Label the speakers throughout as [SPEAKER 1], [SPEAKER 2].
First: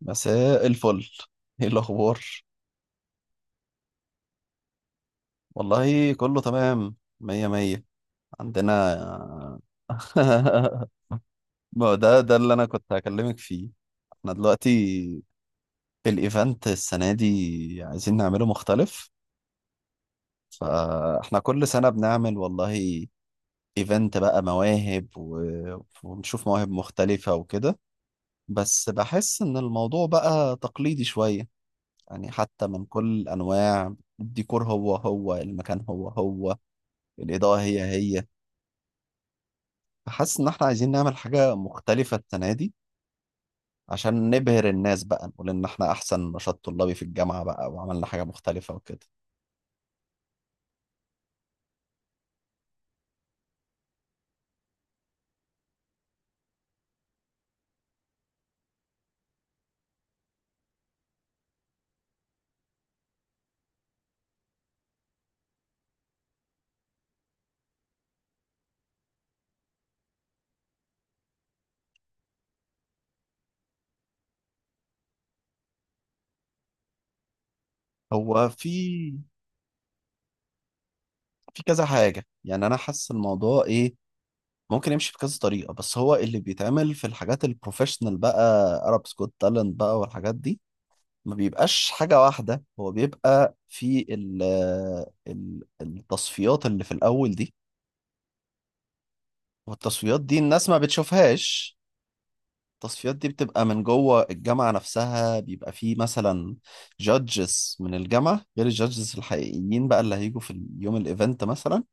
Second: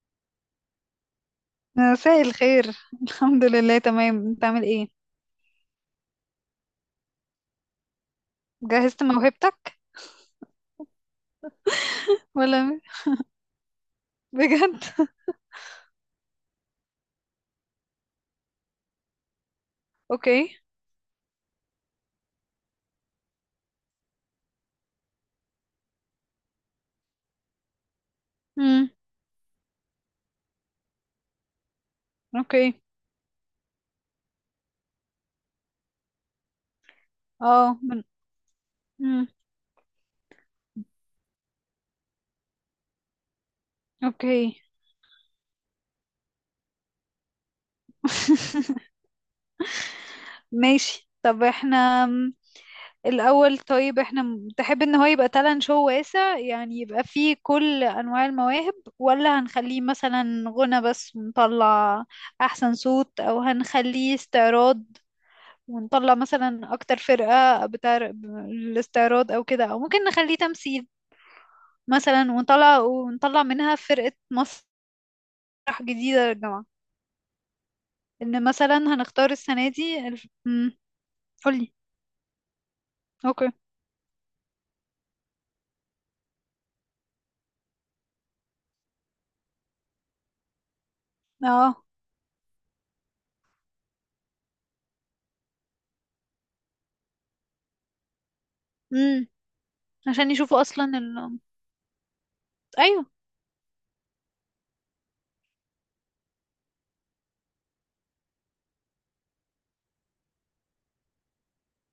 [SPEAKER 1] مساء الفل، ايه
[SPEAKER 2] مساء
[SPEAKER 1] الاخبار؟
[SPEAKER 2] الخير. الحمد لله، تمام. انت عامل ايه؟
[SPEAKER 1] والله كله تمام، مية مية عندنا.
[SPEAKER 2] جهزت موهبتك؟
[SPEAKER 1] ما هو ده اللي انا
[SPEAKER 2] ولا؟
[SPEAKER 1] كنت هكلمك فيه. احنا
[SPEAKER 2] بجد؟
[SPEAKER 1] دلوقتي الايفنت السنة دي عايزين نعمله مختلف.
[SPEAKER 2] اوكي.
[SPEAKER 1] فاحنا كل سنة بنعمل، والله، ايفنت بقى مواهب ونشوف مواهب مختلفة وكده. بس
[SPEAKER 2] امم.
[SPEAKER 1] بحس ان الموضوع بقى تقليدي شوية، يعني حتى
[SPEAKER 2] اوكي.
[SPEAKER 1] من كل انواع الديكور هو هو، المكان هو هو، الإضاءة
[SPEAKER 2] اه
[SPEAKER 1] هي
[SPEAKER 2] من
[SPEAKER 1] هي.
[SPEAKER 2] امم
[SPEAKER 1] فحاسس إن إحنا عايزين نعمل حاجة مختلفة السنة دي عشان
[SPEAKER 2] اوكي.
[SPEAKER 1] نبهر الناس بقى، نقول إن إحنا أحسن نشاط طلابي في الجامعة بقى وعملنا حاجة مختلفة وكده.
[SPEAKER 2] ماشي. طب الاول. طيب تحب ان هو يبقى تالنت شو واسع؟ يعني يبقى فيه كل انواع المواهب، ولا هنخليه مثلا غنى بس نطلع احسن صوت، او هنخليه استعراض ونطلع مثلا اكتر فرقة بتاع الاستعراض او كده، او ممكن نخليه تمثيل مثلا ونطلع منها فرقة مسرح جديدة للجامعة. ان
[SPEAKER 1] هو في
[SPEAKER 2] مثلا هنختار السنة دي الف...
[SPEAKER 1] في
[SPEAKER 2] قولي.
[SPEAKER 1] كذا حاجة، يعني أنا حاسس
[SPEAKER 2] اوكي.
[SPEAKER 1] الموضوع إيه ممكن يمشي بكذا طريقة. بس هو اللي بيتعمل في الحاجات البروفيشنال بقى، أرب سكوت تالنت بقى والحاجات دي، ما
[SPEAKER 2] اه.
[SPEAKER 1] بيبقاش حاجة واحدة. هو بيبقى في التصفيات اللي في الأول دي،
[SPEAKER 2] امم.
[SPEAKER 1] والتصفيات
[SPEAKER 2] عشان
[SPEAKER 1] دي
[SPEAKER 2] يشوفوا
[SPEAKER 1] الناس ما
[SPEAKER 2] اصلا ال...
[SPEAKER 1] بتشوفهاش.
[SPEAKER 2] ايوه.
[SPEAKER 1] التصفيات دي بتبقى من جوه الجامعة نفسها، بيبقى فيه مثلا جادجز من الجامعة غير الجادجز الحقيقيين بقى اللي هيجوا في يوم الايفنت مثلا.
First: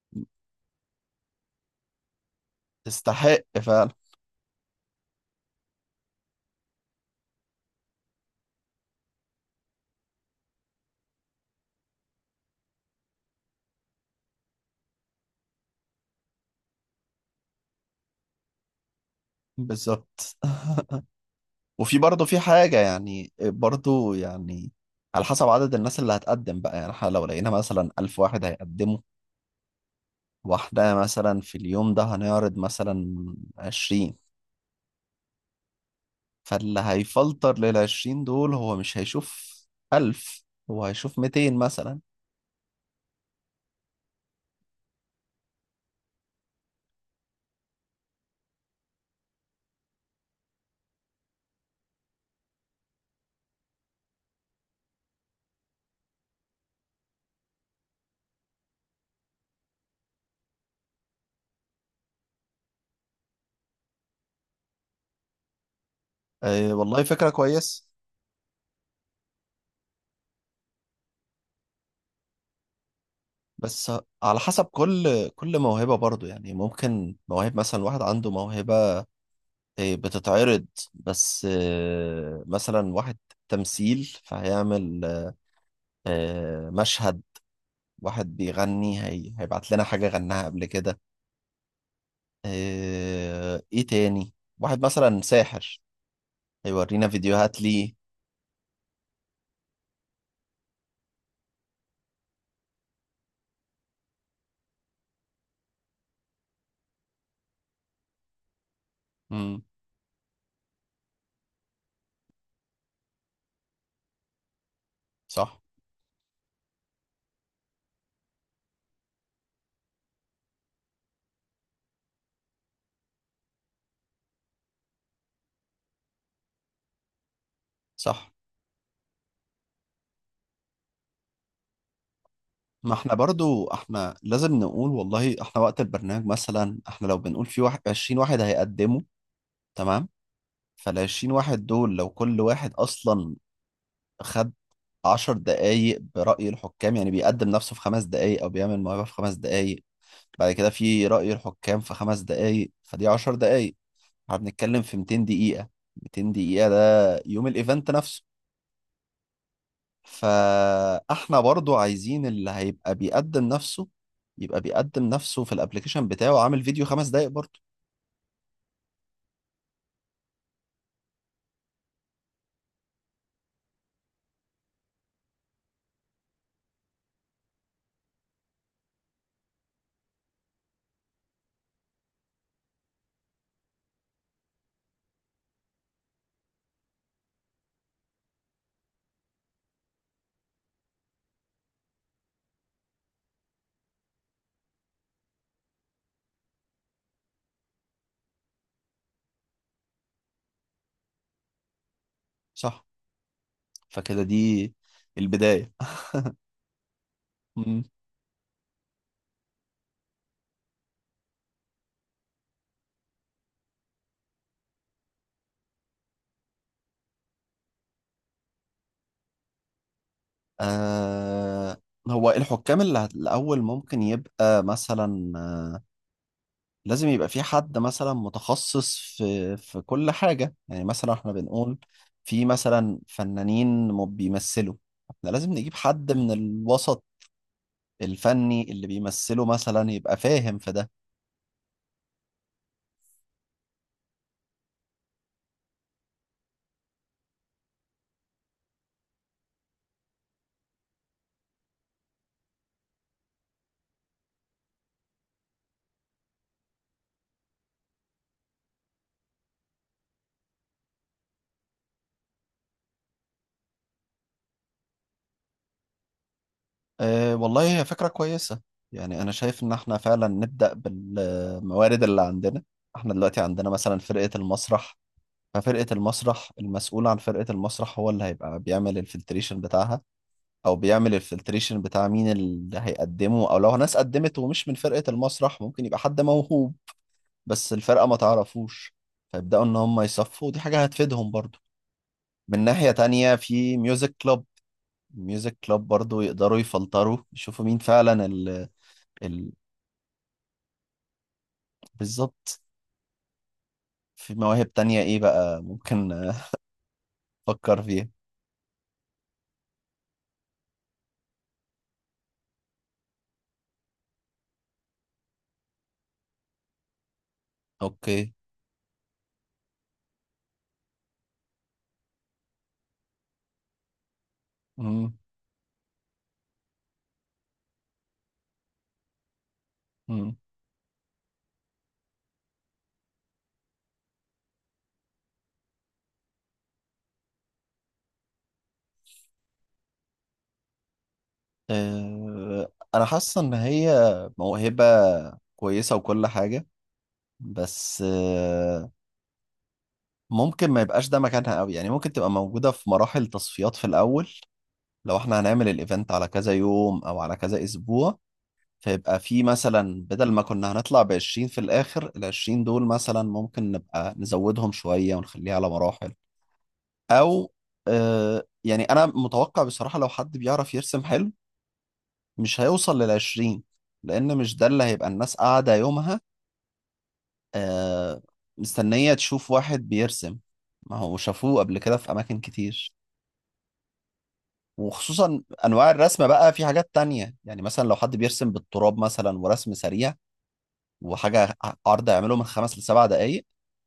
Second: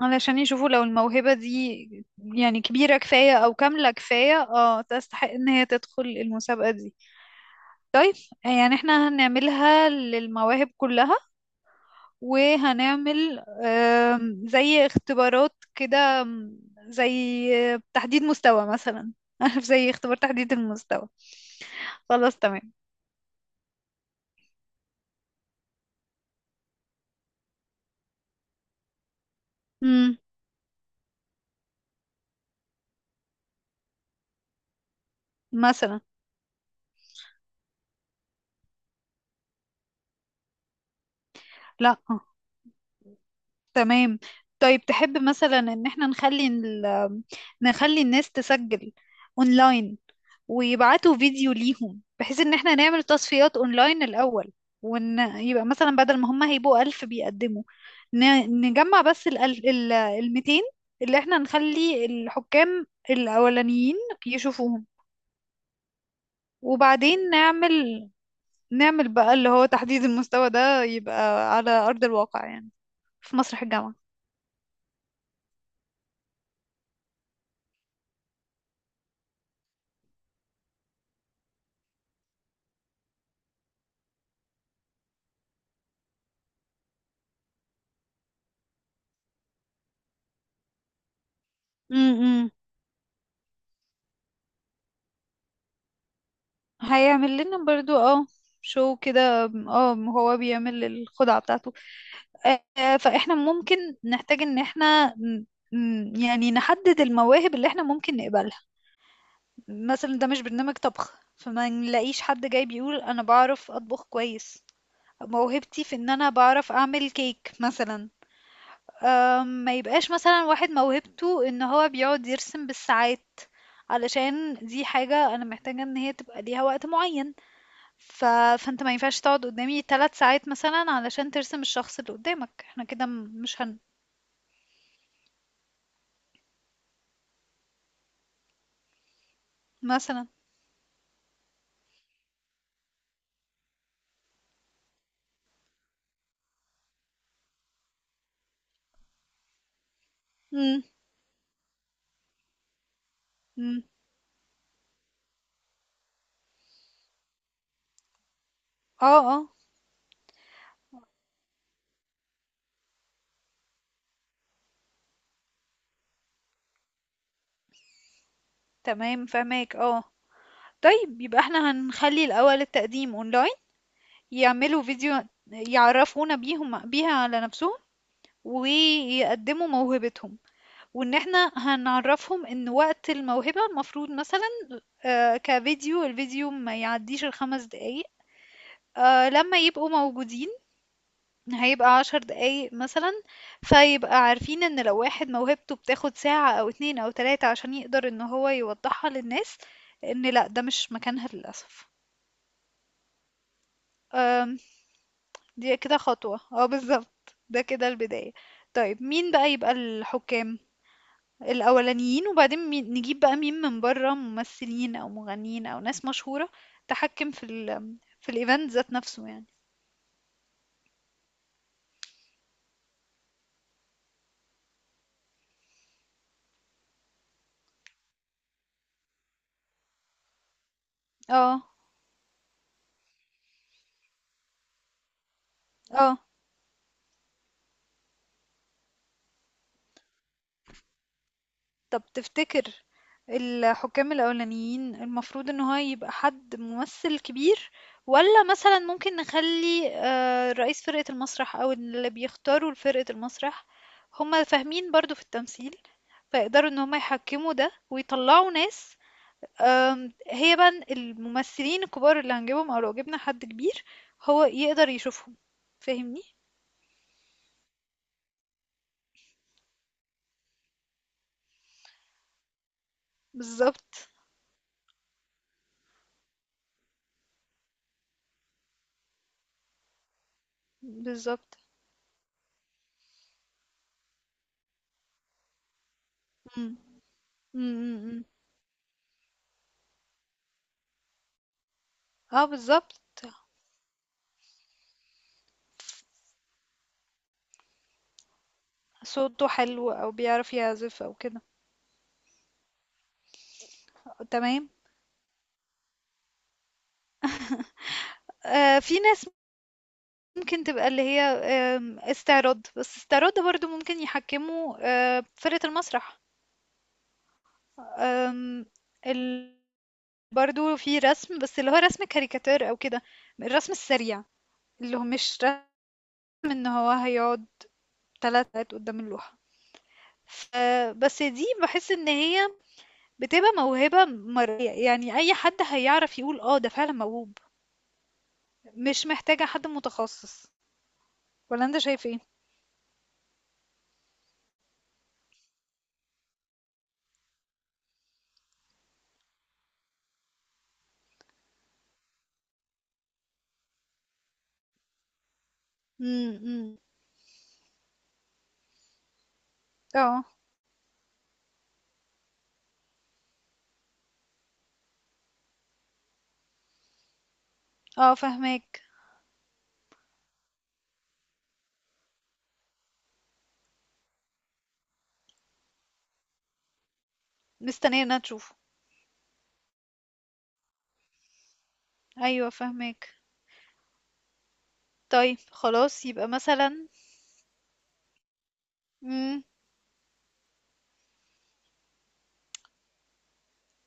[SPEAKER 2] علشان يشوفوا لو الموهبة دي يعني كبيرة كفاية
[SPEAKER 1] تستحق
[SPEAKER 2] او
[SPEAKER 1] فعلا.
[SPEAKER 2] كاملة كفاية، اه تستحق ان هي تدخل المسابقة دي. يعني احنا هنعملها للمواهب كلها، وهنعمل زي اختبارات كده، آم، زي آه، تحديد مستوى مثلا. عارف، زي اختبار
[SPEAKER 1] بالظبط.
[SPEAKER 2] تحديد المستوى.
[SPEAKER 1] وفي برضه،
[SPEAKER 2] خلاص،
[SPEAKER 1] في
[SPEAKER 2] تمام.
[SPEAKER 1] حاجة يعني، برضه يعني على حسب عدد الناس اللي هتقدم بقى، يعني احنا لو لقينا مثلا 1000 واحد هيقدموا،
[SPEAKER 2] مم.
[SPEAKER 1] واحنا مثلا في اليوم ده هنعرض مثلا 20.
[SPEAKER 2] مثلا.
[SPEAKER 1] فاللي هيفلتر لل20 دول هو مش هيشوف 1000، هو هيشوف 200
[SPEAKER 2] لا.
[SPEAKER 1] مثلا.
[SPEAKER 2] آه، تمام. طيب تحب مثلا ان احنا نخلي ال... نخلي الناس تسجل اونلاين ويبعتوا فيديو ليهم، بحيث ان احنا نعمل تصفيات اونلاين الاول، وان يبقى مثلا بدل ما هم هيبقوا ألف بيقدموا، نجمع بس ال ال الميتين اللي احنا نخلي الحكام الأولانيين يشوفوهم.
[SPEAKER 1] أه والله فكرة
[SPEAKER 2] وبعدين
[SPEAKER 1] كويس.
[SPEAKER 2] نعمل بقى اللي هو تحديد المستوى ده، يبقى على أرض الواقع يعني في مسرح
[SPEAKER 1] بس
[SPEAKER 2] الجامعة.
[SPEAKER 1] على حسب كل موهبة برضو، يعني ممكن مواهب، مثلا واحد عنده موهبة بتتعرض، بس مثلا واحد تمثيل فهيعمل مشهد. واحد بيغني هي هيبعت لنا حاجة غناها قبل كده.
[SPEAKER 2] امم.
[SPEAKER 1] ايه تاني، واحد مثلا ساحر هيورينا
[SPEAKER 2] هيعمل
[SPEAKER 1] فيديوهات
[SPEAKER 2] لنا
[SPEAKER 1] ليه.
[SPEAKER 2] برضو، اه شو كده، اه هو بيعمل الخدعة بتاعته. آه، فاحنا ممكن نحتاج ان احنا يعني نحدد المواهب اللي احنا ممكن نقبلها.
[SPEAKER 1] مم،
[SPEAKER 2] مثلا ده مش برنامج طبخ، فما نلاقيش حد جاي بيقول انا بعرف اطبخ كويس،
[SPEAKER 1] صح.
[SPEAKER 2] موهبتي في ان انا بعرف اعمل كيك مثلا. ما يبقاش مثلا واحد موهبته ان هو بيقعد يرسم بالساعات، علشان دي حاجة انا محتاجة ان هي تبقى ليها وقت معين. ف...
[SPEAKER 1] صح،
[SPEAKER 2] فانت ما ينفعش تقعد قدامي 3 ساعات مثلا علشان ترسم الشخص اللي قدامك، احنا
[SPEAKER 1] ما
[SPEAKER 2] كده
[SPEAKER 1] احنا
[SPEAKER 2] مش
[SPEAKER 1] برضو
[SPEAKER 2] هن
[SPEAKER 1] احنا لازم نقول، والله احنا وقت البرنامج مثلا، احنا لو بنقول في واحد 20 واحد هيقدموا، تمام،
[SPEAKER 2] مثلا.
[SPEAKER 1] فال 20 واحد دول لو كل واحد اصلا خد 10 دقايق برأي الحكام، يعني بيقدم نفسه في 5 دقايق او بيعمل موهبة في 5 دقايق، بعد كده
[SPEAKER 2] إمم،
[SPEAKER 1] في رأي الحكام في 5 دقايق، فدي 10 دقايق.
[SPEAKER 2] إمم.
[SPEAKER 1] احنا بنتكلم في 200 دقيقة. 200 دقيقة ده يوم الايفنت نفسه.
[SPEAKER 2] آه، آه،
[SPEAKER 1] فاحنا برضو عايزين اللي هيبقى بيقدم نفسه يبقى بيقدم نفسه في الابليكيشن بتاعه عامل فيديو 5 دقايق برضو.
[SPEAKER 2] تمام فاهماك. آه. طيب يبقى إحنا هنخلّي الأول التقديم أونلاين، يعملوا فيديو يعرّفونا بيهم بيها على نَفْسهم، ويقدّموا موهبتهم، وإن إحنا هنعرّفهم إن وقت الموهبة المفروض مثلًا، كفيديو، الفيديو ما يعدّيش ال5 دقايق، لمّا يبقوا موجودين هيبقى 10 دقايق مثلا، فيبقى عارفين ان لو واحد موهبته بتاخد ساعة او اتنين او تلاتة عشان يقدر ان هو يوضحها للناس، ان لا ده مش مكانها للأسف.
[SPEAKER 1] صح، فكده
[SPEAKER 2] أم،
[SPEAKER 1] دي البداية.
[SPEAKER 2] دي كده خطوة. اه بالظبط، ده
[SPEAKER 1] مم.
[SPEAKER 2] كده البداية. طيب مين بقى يبقى الحكام الأولانيين؟ وبعدين نجيب بقى مين من بره؟ ممثلين او مغنيين او ناس مشهورة تحكم في في الايفنت ذات نفسه يعني.
[SPEAKER 1] آه هو الحكام اللي الأول ممكن يبقى مثلا، لازم يبقى في حد مثلا متخصص في كل حاجة. يعني مثلا احنا
[SPEAKER 2] اه.
[SPEAKER 1] بنقول في مثلا فنانين بيمثلوا، احنا لازم نجيب حد
[SPEAKER 2] اه.
[SPEAKER 1] من الوسط الفني اللي بيمثله مثلا، يبقى فاهم في ده.
[SPEAKER 2] طب تفتكر الحكام الأولانيين المفروض إن هو يبقى حد ممثل كبير، ولا مثلا ممكن نخلي آه، رئيس فرقة المسرح أو اللي بيختاروا فرقة المسرح، هما فاهمين برضو في التمثيل، فيقدروا إن هما يحكموا ده ويطلعوا ناس. هي بقى الممثلين الكبار اللي هنجيبهم، أو لو جبنا حد كبير هو يقدر يشوفهم. فاهمني؟
[SPEAKER 1] أه والله هي فكرة كويسة. يعني أنا شايف إن إحنا فعلا نبدأ بالموارد اللي عندنا. إحنا دلوقتي عندنا مثلا
[SPEAKER 2] بالظبط.
[SPEAKER 1] فرقة المسرح، ففرقة المسرح المسؤول عن فرقة المسرح هو اللي هيبقى بيعمل الفلتريشن بتاعها، أو بيعمل
[SPEAKER 2] بالظبط.
[SPEAKER 1] الفلتريشن بتاع مين اللي هيقدمه، أو لو ناس قدمت ومش من فرقة المسرح ممكن يبقى حد
[SPEAKER 2] مم.
[SPEAKER 1] موهوب
[SPEAKER 2] مم،
[SPEAKER 1] بس
[SPEAKER 2] مم،
[SPEAKER 1] الفرقة ما
[SPEAKER 2] مم.
[SPEAKER 1] تعرفوش. فيبدأوا إن هم يصفوا، ودي حاجة هتفيدهم برضو.
[SPEAKER 2] اه
[SPEAKER 1] من ناحية
[SPEAKER 2] بالظبط.
[SPEAKER 1] تانية في ميوزك كلوب، ميوزك كلوب برضو يقدروا يفلتروا يشوفوا مين فعلا. ال
[SPEAKER 2] صوته حلو او بيعرف يعزف او كده.
[SPEAKER 1] بالظبط. في
[SPEAKER 2] تمام.
[SPEAKER 1] مواهب تانية ايه بقى، ممكن افكر فيها.
[SPEAKER 2] آه في ناس ممكن تبقى اللي هي استعراض، بس استعراض ده برضو ممكن يحكموا آه فرقة المسرح.
[SPEAKER 1] اوكي.
[SPEAKER 2] آم، ال... برضو في رسم، بس اللي هو رسم كاريكاتير او كده، الرسم السريع، اللي هو
[SPEAKER 1] مم.
[SPEAKER 2] مش رسم ان هو هيقعد 3 ساعات قدام اللوحة.
[SPEAKER 1] مم.
[SPEAKER 2] ف- بس دي بحس ان هي بتبقى موهبة مرئية يعني، اي حد هيعرف يقول اه ده فعلا موهوب. مش محتاجة حد متخصص. ولا انت شايف ايه؟
[SPEAKER 1] أه انا حاسس ان هي موهبة كويسة وكل حاجة، بس ممكن ما يبقاش ده مكانها قوي، يعني ممكن تبقى موجودة في مراحل تصفيات في الاول. لو احنا هنعمل الايفنت على
[SPEAKER 2] امم،
[SPEAKER 1] كذا
[SPEAKER 2] امم.
[SPEAKER 1] يوم او على كذا اسبوع، فيبقى في مثلا
[SPEAKER 2] اه،
[SPEAKER 1] بدل ما كنا هنطلع ب 20 في الاخر، ال 20 دول مثلا ممكن نبقى نزودهم شوية ونخليها على مراحل. او
[SPEAKER 2] اه فهماك.
[SPEAKER 1] يعني انا متوقع بصراحة، لو حد بيعرف يرسم حلو مش هيوصل لل20، لان مش ده اللي هيبقى الناس قاعدة يومها
[SPEAKER 2] مستنيه
[SPEAKER 1] آه
[SPEAKER 2] ان تشوفه.
[SPEAKER 1] مستنية تشوف واحد بيرسم. ما هو شافوه قبل كده في اماكن
[SPEAKER 2] ايوه
[SPEAKER 1] كتير.
[SPEAKER 2] فهماك. طيب
[SPEAKER 1] وخصوصا انواع
[SPEAKER 2] خلاص،
[SPEAKER 1] الرسم
[SPEAKER 2] يبقى
[SPEAKER 1] بقى، في
[SPEAKER 2] مثلا،
[SPEAKER 1] حاجات تانية يعني، مثلا لو حد بيرسم بالتراب مثلا،
[SPEAKER 2] امم،
[SPEAKER 1] ورسم سريع وحاجة، عرض يعمله من 5 ل7 دقايق،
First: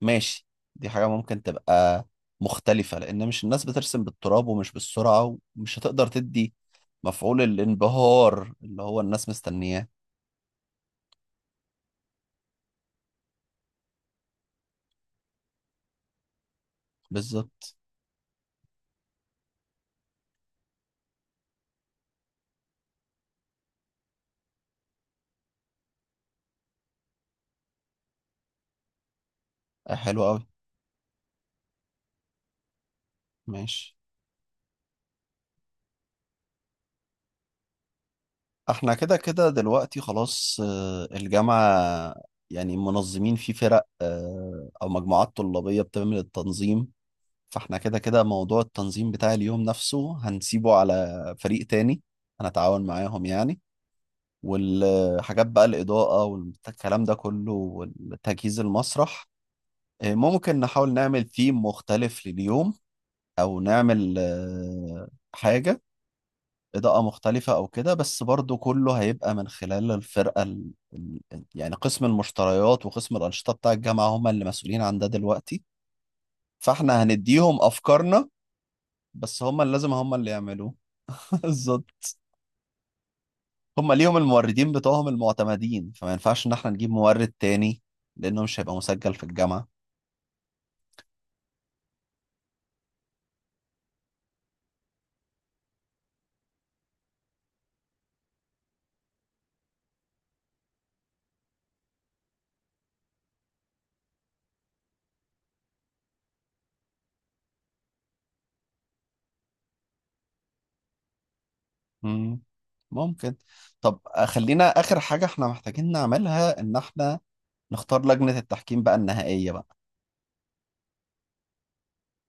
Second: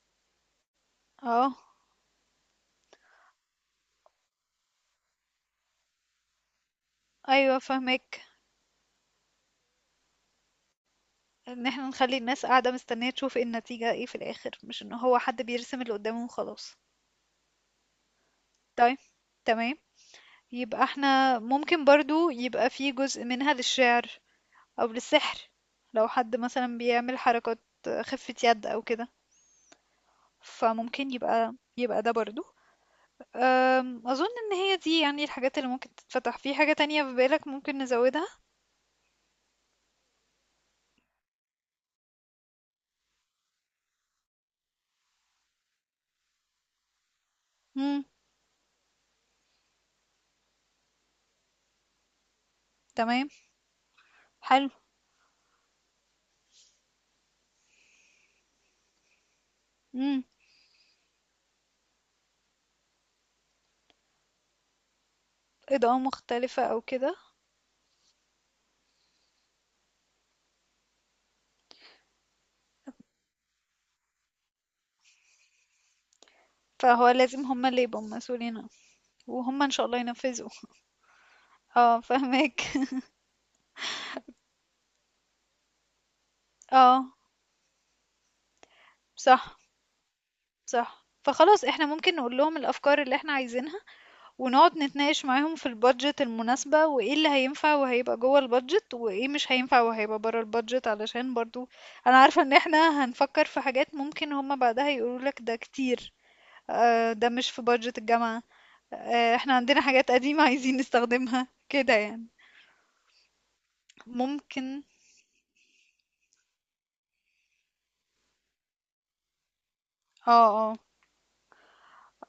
[SPEAKER 1] ماشي، دي حاجة ممكن
[SPEAKER 2] اه،
[SPEAKER 1] تبقى مختلفة. لأن مش الناس بترسم بالتراب ومش بالسرعة، ومش هتقدر تدي مفعول
[SPEAKER 2] ايوه فهماك،
[SPEAKER 1] الانبهار اللي هو الناس مستنياه.
[SPEAKER 2] ان احنا نخلي الناس قاعده مستنيه تشوف ايه النتيجه، ايه في الاخر، مش ان هو حد بيرسم اللي قدامه وخلاص.
[SPEAKER 1] بالظبط.
[SPEAKER 2] طيب، تمام. يبقى احنا ممكن برضو يبقى في جزء منها للشعر، او للسحر، لو حد مثلا بيعمل حركات خفة يد او كده،
[SPEAKER 1] حلو أوي.
[SPEAKER 2] فممكن يبقى ده برضو.
[SPEAKER 1] ماشي.
[SPEAKER 2] أظن إن هي دي يعني الحاجات اللي ممكن تتفتح. في حاجة تانية في بالك ممكن نزودها؟
[SPEAKER 1] احنا كده كده دلوقتي خلاص الجامعة يعني منظمين في فرق أو مجموعات طلابية بتعمل التنظيم، فاحنا كده
[SPEAKER 2] مم.
[SPEAKER 1] كده موضوع التنظيم بتاع اليوم نفسه هنسيبه على فريق تاني، هنتعاون معاهم
[SPEAKER 2] تمام.
[SPEAKER 1] يعني.
[SPEAKER 2] حلو.
[SPEAKER 1] والحاجات بقى، الإضاءة والكلام ده كله والتجهيز المسرح،
[SPEAKER 2] مم.
[SPEAKER 1] ممكن نحاول نعمل ثيم مختلف لليوم، أو نعمل حاجة
[SPEAKER 2] إضاءة مختلفة أو
[SPEAKER 1] إضاءة
[SPEAKER 2] كده.
[SPEAKER 1] مختلفة أو كده. بس برضو كله هيبقى من خلال الفرقة يعني قسم المشتريات وقسم الأنشطة بتاع الجامعة، هم اللي مسؤولين عن ده دلوقتي، فاحنا
[SPEAKER 2] فهو لازم
[SPEAKER 1] هنديهم
[SPEAKER 2] هما اللي يبقوا
[SPEAKER 1] أفكارنا،
[SPEAKER 2] مسؤولين عنه.
[SPEAKER 1] بس
[SPEAKER 2] وهما إن شاء الله
[SPEAKER 1] هم اللي
[SPEAKER 2] ينفذوا.
[SPEAKER 1] يعملوه.
[SPEAKER 2] اه
[SPEAKER 1] بالظبط.
[SPEAKER 2] فهمك.
[SPEAKER 1] هم ليهم الموردين بتوعهم المعتمدين، فما ينفعش ان احنا نجيب
[SPEAKER 2] اه.
[SPEAKER 1] مورد تاني لانه مش هيبقى مسجل في
[SPEAKER 2] صح.
[SPEAKER 1] الجامعة.
[SPEAKER 2] صح، فخلاص احنا ممكن نقول لهم الأفكار اللي احنا عايزينها، ونقعد نتناقش معاهم في البادجت المناسبة، وايه اللي هينفع وهيبقى جوه البادجت، وايه مش هينفع وهيبقى بره البادجت، علشان برضو انا عارفة ان احنا هنفكر في حاجات ممكن هما بعدها يقولوا لك ده كتير. آه، ده مش في بادجت الجامعة. آه، احنا عندنا حاجات قديمة عايزين نستخدمها كده يعني.
[SPEAKER 1] مم. ممكن. طب خلينا
[SPEAKER 2] ممكن.
[SPEAKER 1] اخر حاجة احنا محتاجين نعملها ان احنا نختار لجنة التحكيم بقى النهائية بقى.
[SPEAKER 2] اه. اه.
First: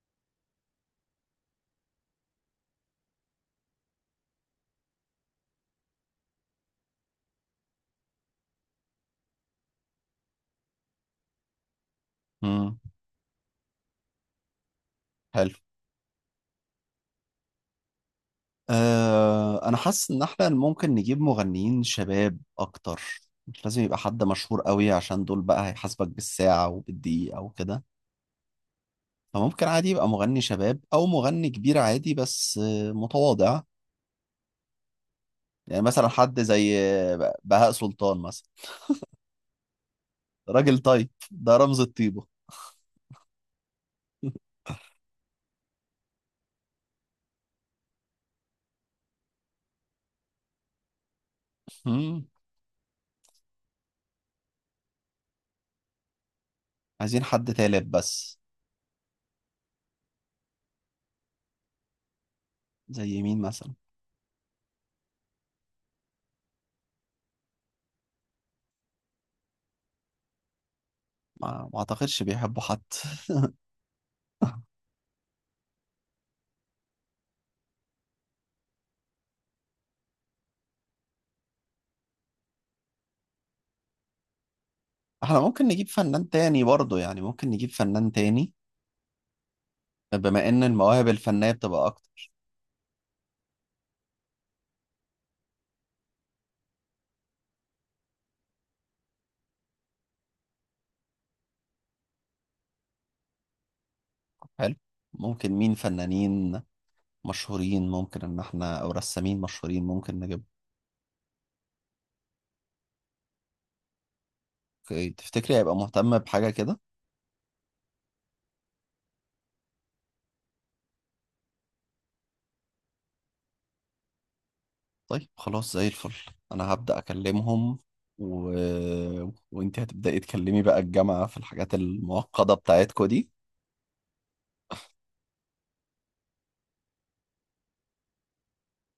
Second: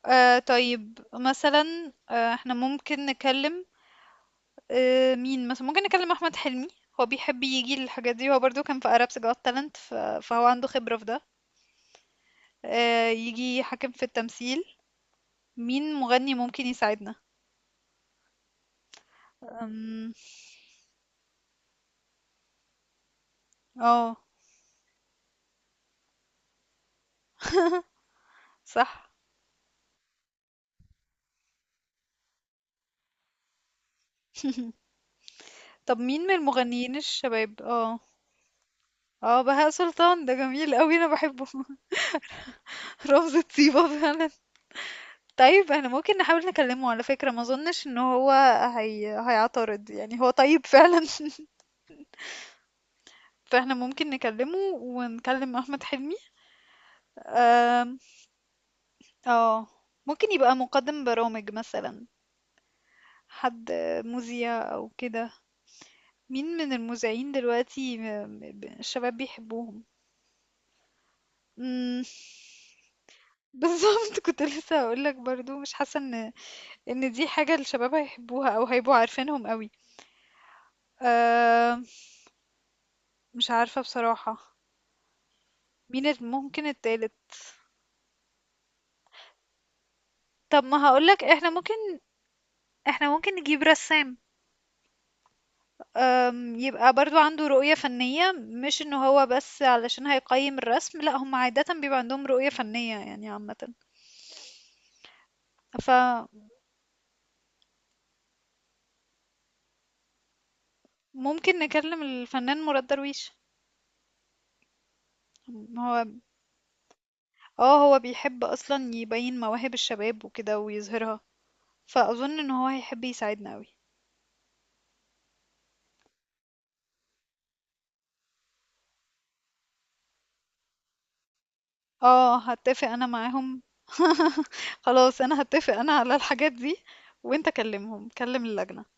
[SPEAKER 2] آه، طيب مثلا، آه، احنا ممكن نكلم، آه، مين مثلا؟ ممكن نكلم احمد حلمي، هو بيحب يجي للحاجات دي، هو برضو كان في Arabs Got Talent، فهو عنده خبرة في ده.
[SPEAKER 1] مم.
[SPEAKER 2] آه، يجي يحكم في التمثيل.
[SPEAKER 1] حلو.
[SPEAKER 2] مين مغني ممكن يساعدنا؟
[SPEAKER 1] أه انا حاسس
[SPEAKER 2] أم،
[SPEAKER 1] ان احنا ممكن نجيب مغنيين شباب اكتر. مش لازم يبقى
[SPEAKER 2] اه
[SPEAKER 1] حد مشهور قوي عشان دول بقى هيحاسبك بالساعة وبالدقيقة وكده.
[SPEAKER 2] صح.
[SPEAKER 1] فممكن عادي يبقى مغني شباب او مغني كبير عادي بس متواضع. يعني
[SPEAKER 2] طب
[SPEAKER 1] مثلا
[SPEAKER 2] مين من
[SPEAKER 1] حد زي
[SPEAKER 2] المغنيين الشباب؟
[SPEAKER 1] بهاء
[SPEAKER 2] اه.
[SPEAKER 1] سلطان مثلا.
[SPEAKER 2] اه بهاء سلطان، ده جميل
[SPEAKER 1] راجل
[SPEAKER 2] قوي، انا
[SPEAKER 1] طيب،
[SPEAKER 2] بحبه.
[SPEAKER 1] ده رمز الطيبة.
[SPEAKER 2] رمز طيبة فعلا. طيب احنا ممكن نحاول نكلمه، على فكرة ما اظنش ان هو هيعترض، يعني هو طيب فعلا.
[SPEAKER 1] مم.
[SPEAKER 2] فاحنا ممكن نكلمه ونكلم احمد حلمي.
[SPEAKER 1] عايزين حد تالت
[SPEAKER 2] آم،
[SPEAKER 1] بس.
[SPEAKER 2] اه، ممكن يبقى مقدم برامج مثلا.
[SPEAKER 1] زي مين
[SPEAKER 2] حد
[SPEAKER 1] مثلا؟
[SPEAKER 2] مذيع او كده. مين من المذيعين دلوقتي الشباب بيحبوهم؟
[SPEAKER 1] ما
[SPEAKER 2] امم.
[SPEAKER 1] اعتقدش بيحبوا حد.
[SPEAKER 2] بالظبط، كنت لسه هقول لك برضو، مش حاسه ان دي حاجه الشباب هيحبوها او هيبقوا عارفينهم قوي. أه. مش عارفه بصراحه.
[SPEAKER 1] احنا ممكن نجيب فنان تاني
[SPEAKER 2] ممكن
[SPEAKER 1] برضو،
[SPEAKER 2] التالت؟
[SPEAKER 1] يعني ممكن نجيب فنان تاني، بما ان
[SPEAKER 2] طب ما
[SPEAKER 1] المواهب
[SPEAKER 2] هقول لك، احنا
[SPEAKER 1] الفنية
[SPEAKER 2] ممكن
[SPEAKER 1] بتبقى اكتر.
[SPEAKER 2] نجيب رسام. أم، يبقى برضو عنده رؤية فنية، مش انه هو بس علشان هيقيم الرسم، لا هم عادة بيبقى عندهم رؤية فنية يعني عامة.
[SPEAKER 1] حلو. ممكن مين فنانين مشهورين ممكن ان احنا، او رسامين مشهورين ممكن نجيب.
[SPEAKER 2] فممكن نكلم الفنان مراد درويش.
[SPEAKER 1] أوكي، تفتكري هيبقى
[SPEAKER 2] هو،
[SPEAKER 1] مهتم بحاجة كده؟
[SPEAKER 2] اه هو بيحب اصلا يبين مواهب الشباب وكده ويظهرها، فاظن ان هو هيحب يساعدنا قوي.
[SPEAKER 1] طيب خلاص، زي الفل. انا هبدأ اكلمهم و... وانت هتبدأي تكلمي بقى الجامعة في الحاجات
[SPEAKER 2] اه
[SPEAKER 1] المعقدة
[SPEAKER 2] هتفق
[SPEAKER 1] بتاعتكو
[SPEAKER 2] انا
[SPEAKER 1] دي.
[SPEAKER 2] معاهم. خلاص، انا هتفق انا على الحاجات دي، وانت كلمهم، كلم اللجنة.